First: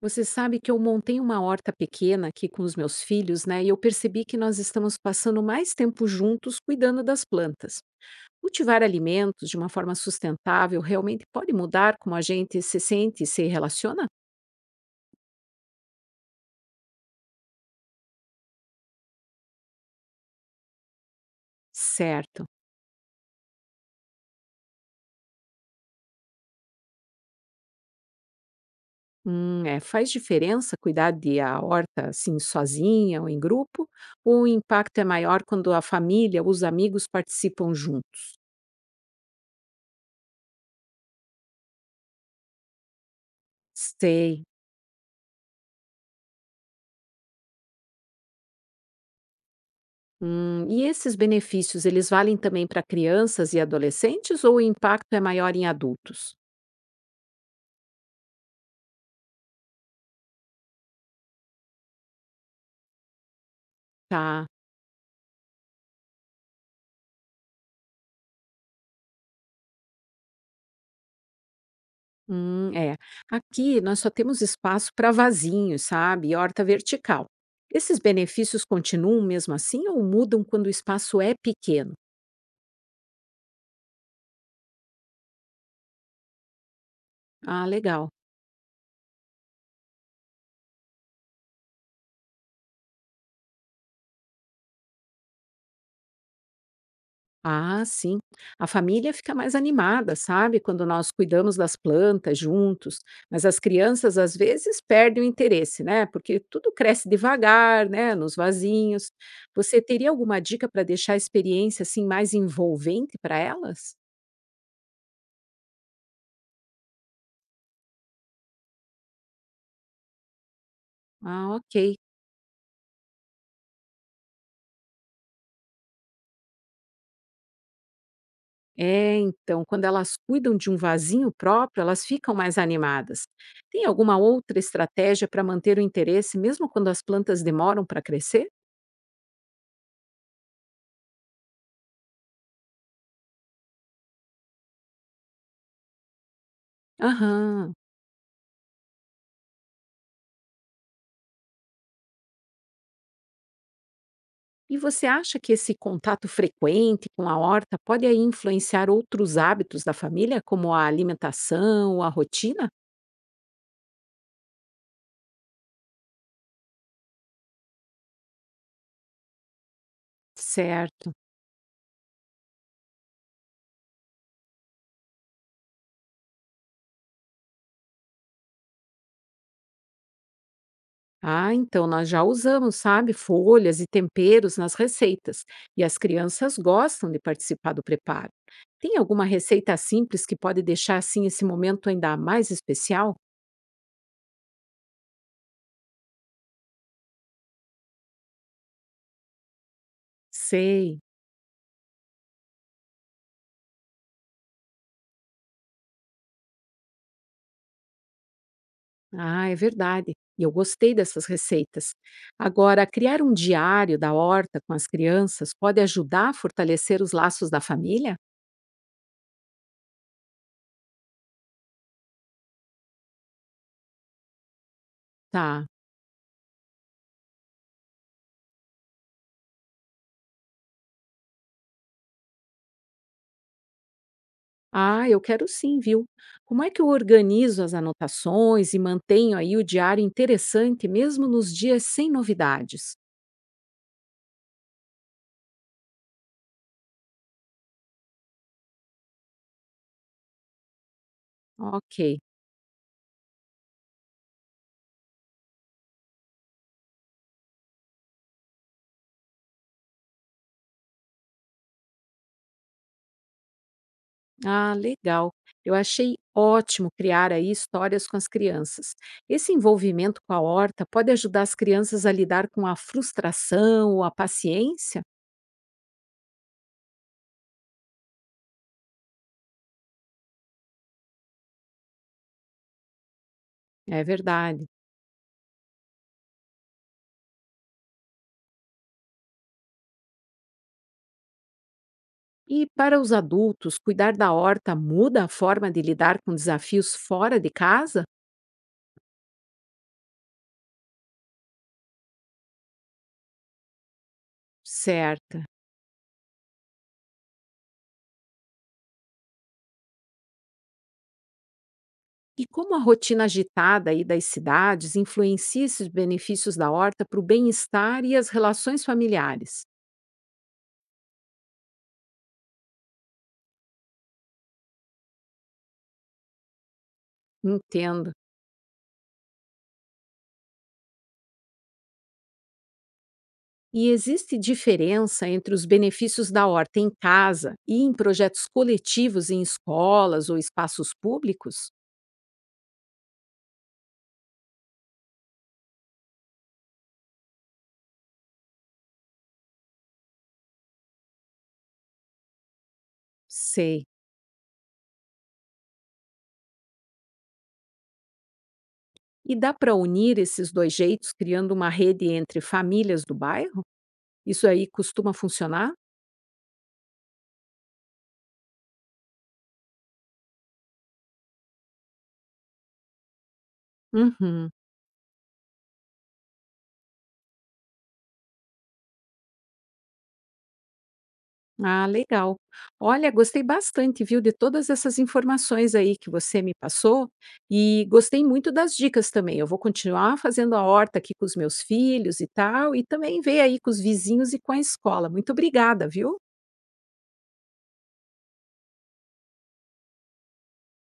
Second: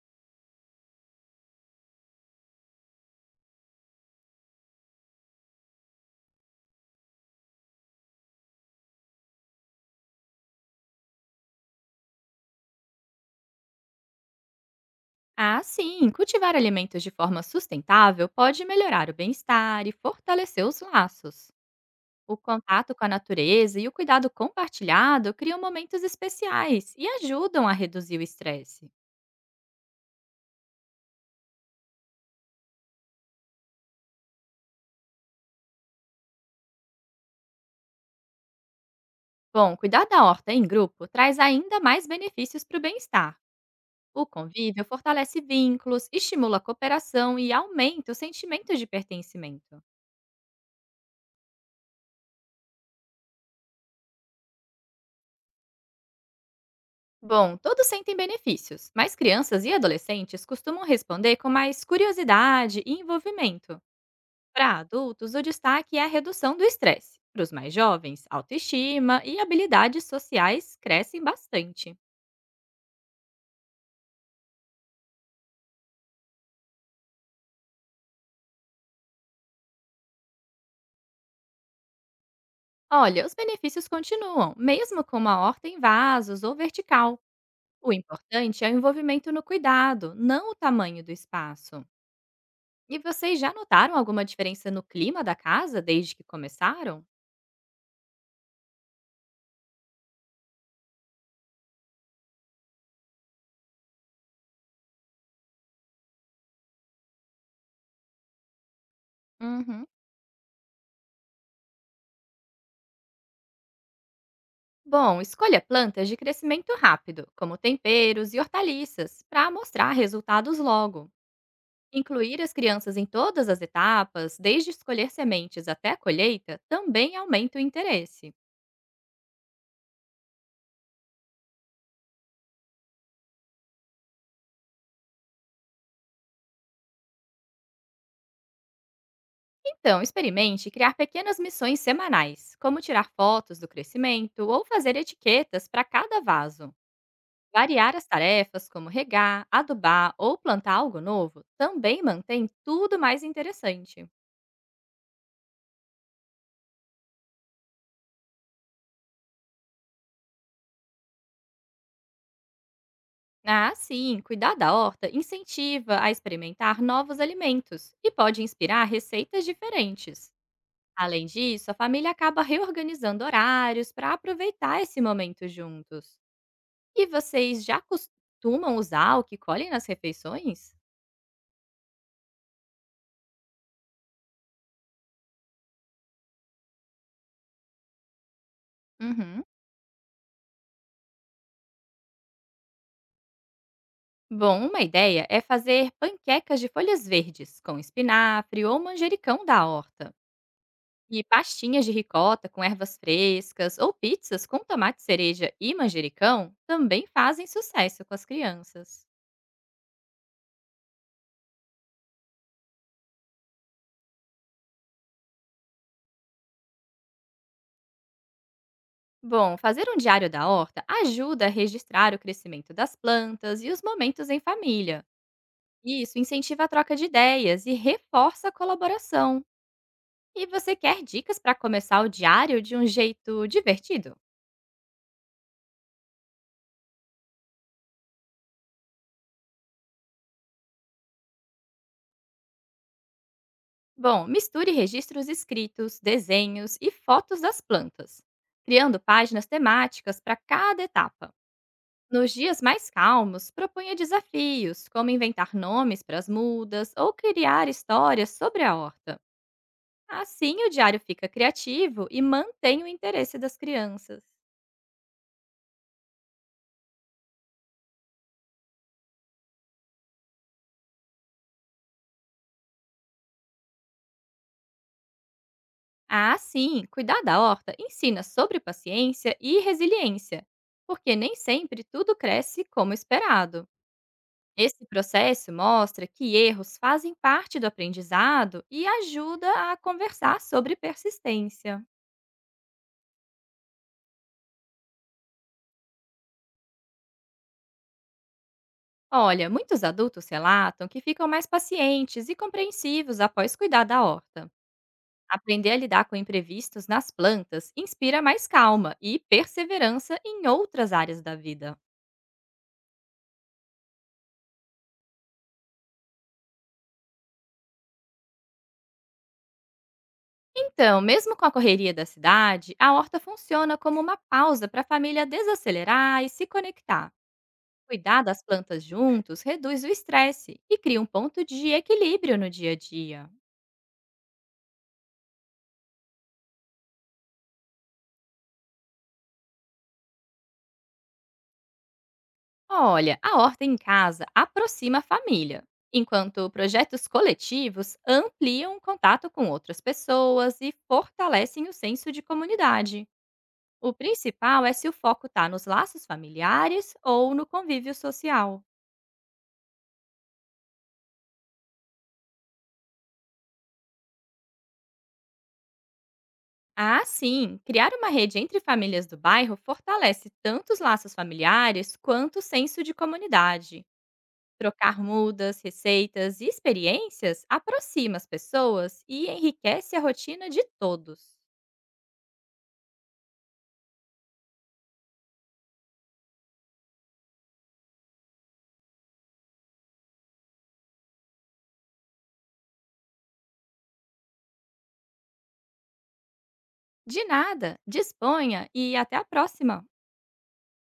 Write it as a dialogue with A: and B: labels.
A: Você sabe que eu montei uma horta pequena aqui com os meus filhos, né? E eu percebi que nós estamos passando mais tempo juntos cuidando das plantas. Cultivar alimentos de uma forma sustentável realmente pode mudar como a gente se sente e se relaciona?
B: Ah, sim! Cultivar alimentos de forma sustentável pode melhorar o bem-estar e fortalecer os laços. O
A: Certo.
B: contato com a natureza e o cuidado compartilhado criam momentos especiais e ajudam a reduzir o estresse.
A: Faz diferença cuidar de a horta assim sozinha ou em grupo? Ou o impacto é maior quando a família, os amigos participam juntos?
B: Bom, cuidar da horta em grupo traz ainda mais benefícios para o bem-estar. O
A: Sei.
B: convívio fortalece vínculos, estimula a cooperação e aumenta o sentimento de pertencimento.
A: E esses benefícios, eles valem também para crianças e adolescentes ou o impacto é maior em adultos?
B: Bom, todos sentem benefícios, mas crianças e adolescentes costumam responder com mais curiosidade e envolvimento.
A: Tá.
B: Para adultos, o destaque é a redução do estresse. Para os mais jovens, autoestima e habilidades sociais crescem bastante.
A: É. Aqui nós só temos espaço para vasinhos, sabe? E horta vertical. Esses benefícios continuam mesmo assim ou mudam quando o espaço é pequeno?
B: Olha, os benefícios continuam, mesmo com uma horta em vasos ou vertical.
A: Ah,
B: O
A: legal.
B: importante é o envolvimento no cuidado, não o tamanho do espaço. E vocês já notaram alguma diferença no clima da casa desde que começaram?
A: Ah, sim. A família fica mais animada, sabe? Quando nós cuidamos das plantas juntos. Mas as crianças, às vezes, perdem o interesse, né? Porque tudo cresce devagar, né? Nos vasinhos. Você
B: Uhum.
A: teria alguma dica para deixar a experiência assim mais envolvente para elas?
B: Bom, escolha plantas de crescimento rápido, como temperos e hortaliças, para mostrar resultados logo.
A: Ah, ok.
B: Incluir as crianças em todas as etapas, desde escolher sementes até a colheita, também aumenta o interesse.
A: É, então, quando elas cuidam de um vasinho próprio, elas ficam mais animadas. Tem alguma outra estratégia para manter o interesse, mesmo quando as plantas demoram para crescer?
B: Então, experimente criar pequenas missões semanais, como tirar fotos do crescimento ou fazer etiquetas para cada vaso.
A: Aham.
B: Variar as tarefas, como regar, adubar ou plantar algo novo, também mantém tudo mais interessante.
A: E você acha que esse contato frequente com a horta pode aí influenciar outros hábitos da família, como a alimentação, a rotina?
B: Ah, sim, cuidar da horta incentiva a experimentar novos alimentos e pode inspirar receitas diferentes.
A: Certo.
B: Além disso, a família acaba reorganizando horários para aproveitar esse momento juntos. E vocês já costumam usar o que colhem nas refeições?
A: Ah, então nós já usamos, sabe, folhas e temperos nas receitas, e as crianças gostam de participar do preparo. Tem alguma
B: Uhum.
A: receita simples que pode deixar assim esse momento ainda mais especial?
B: Bom, uma ideia é fazer panquecas de folhas verdes com espinafre ou manjericão da horta.
A: Sei.
B: E pastinhas de ricota com ervas frescas ou pizzas com tomate cereja e manjericão também fazem sucesso com as crianças.
A: Ah, é verdade. E eu gostei dessas receitas. Agora, criar um diário da horta com as crianças pode ajudar a fortalecer os laços da família?
B: Bom, fazer um diário da horta ajuda a registrar o crescimento das plantas e os momentos em família.
A: Tá.
B: Isso incentiva a troca de ideias e reforça a colaboração. E você quer dicas para começar o diário de um jeito divertido?
A: Ah, eu quero sim, viu? Como é que eu organizo as anotações e mantenho aí o diário interessante mesmo nos dias sem novidades?
B: Bom, misture registros escritos, desenhos e fotos das plantas, criando páginas temáticas para cada etapa.
A: Ok.
B: Nos dias mais calmos, proponha desafios, como inventar nomes para as mudas ou criar histórias sobre a horta. Assim, o diário fica criativo e mantém o interesse das crianças.
A: Ah, legal. Eu achei ótimo criar aí histórias com as crianças. Esse envolvimento com a horta pode ajudar as crianças a lidar com a frustração ou a paciência?
B: Ah, sim, cuidar da horta ensina sobre paciência e resiliência, porque nem sempre tudo cresce como esperado.
A: É verdade.
B: Esse processo mostra que erros fazem parte do aprendizado e ajuda a conversar sobre persistência.
A: E para os adultos, cuidar da horta muda a forma de lidar com desafios fora de casa?
B: Olha, muitos adultos relatam que ficam mais pacientes e compreensivos após cuidar da horta.
A: Certa.
B: Aprender a lidar com imprevistos nas plantas inspira mais calma e perseverança em outras áreas da vida.
A: E como a rotina agitada aí das cidades influencia esses benefícios da horta para o bem-estar e as relações familiares?
B: Então, mesmo com a correria da cidade, a horta funciona como uma pausa para a família desacelerar e se conectar.
A: Entendo.
B: Cuidar das plantas juntos reduz o estresse e cria um ponto de equilíbrio no dia a dia.
A: E existe diferença entre os benefícios da horta em casa e em projetos coletivos em escolas ou espaços públicos?
B: Olha, a horta em casa aproxima a família, enquanto projetos coletivos ampliam o contato com outras pessoas e fortalecem o senso de comunidade.
A: Sei.
B: O principal é se o foco está nos laços familiares ou no convívio social.
A: E dá para unir esses dois jeitos criando uma rede entre famílias do bairro? Isso aí costuma funcionar?
B: Ah, sim! Criar uma rede entre famílias do bairro fortalece tanto os laços familiares quanto o senso de comunidade.
A: Uhum.
B: Trocar mudas, receitas e experiências aproxima as pessoas e enriquece a rotina de todos.
A: Ah, legal. Olha, gostei bastante, viu, de todas essas informações aí que você me passou e gostei muito das dicas também. Eu vou continuar fazendo a horta aqui com os meus filhos e tal, e também ver aí com os vizinhos e com a escola. Muito obrigada, viu?
B: De nada, disponha e até a próxima!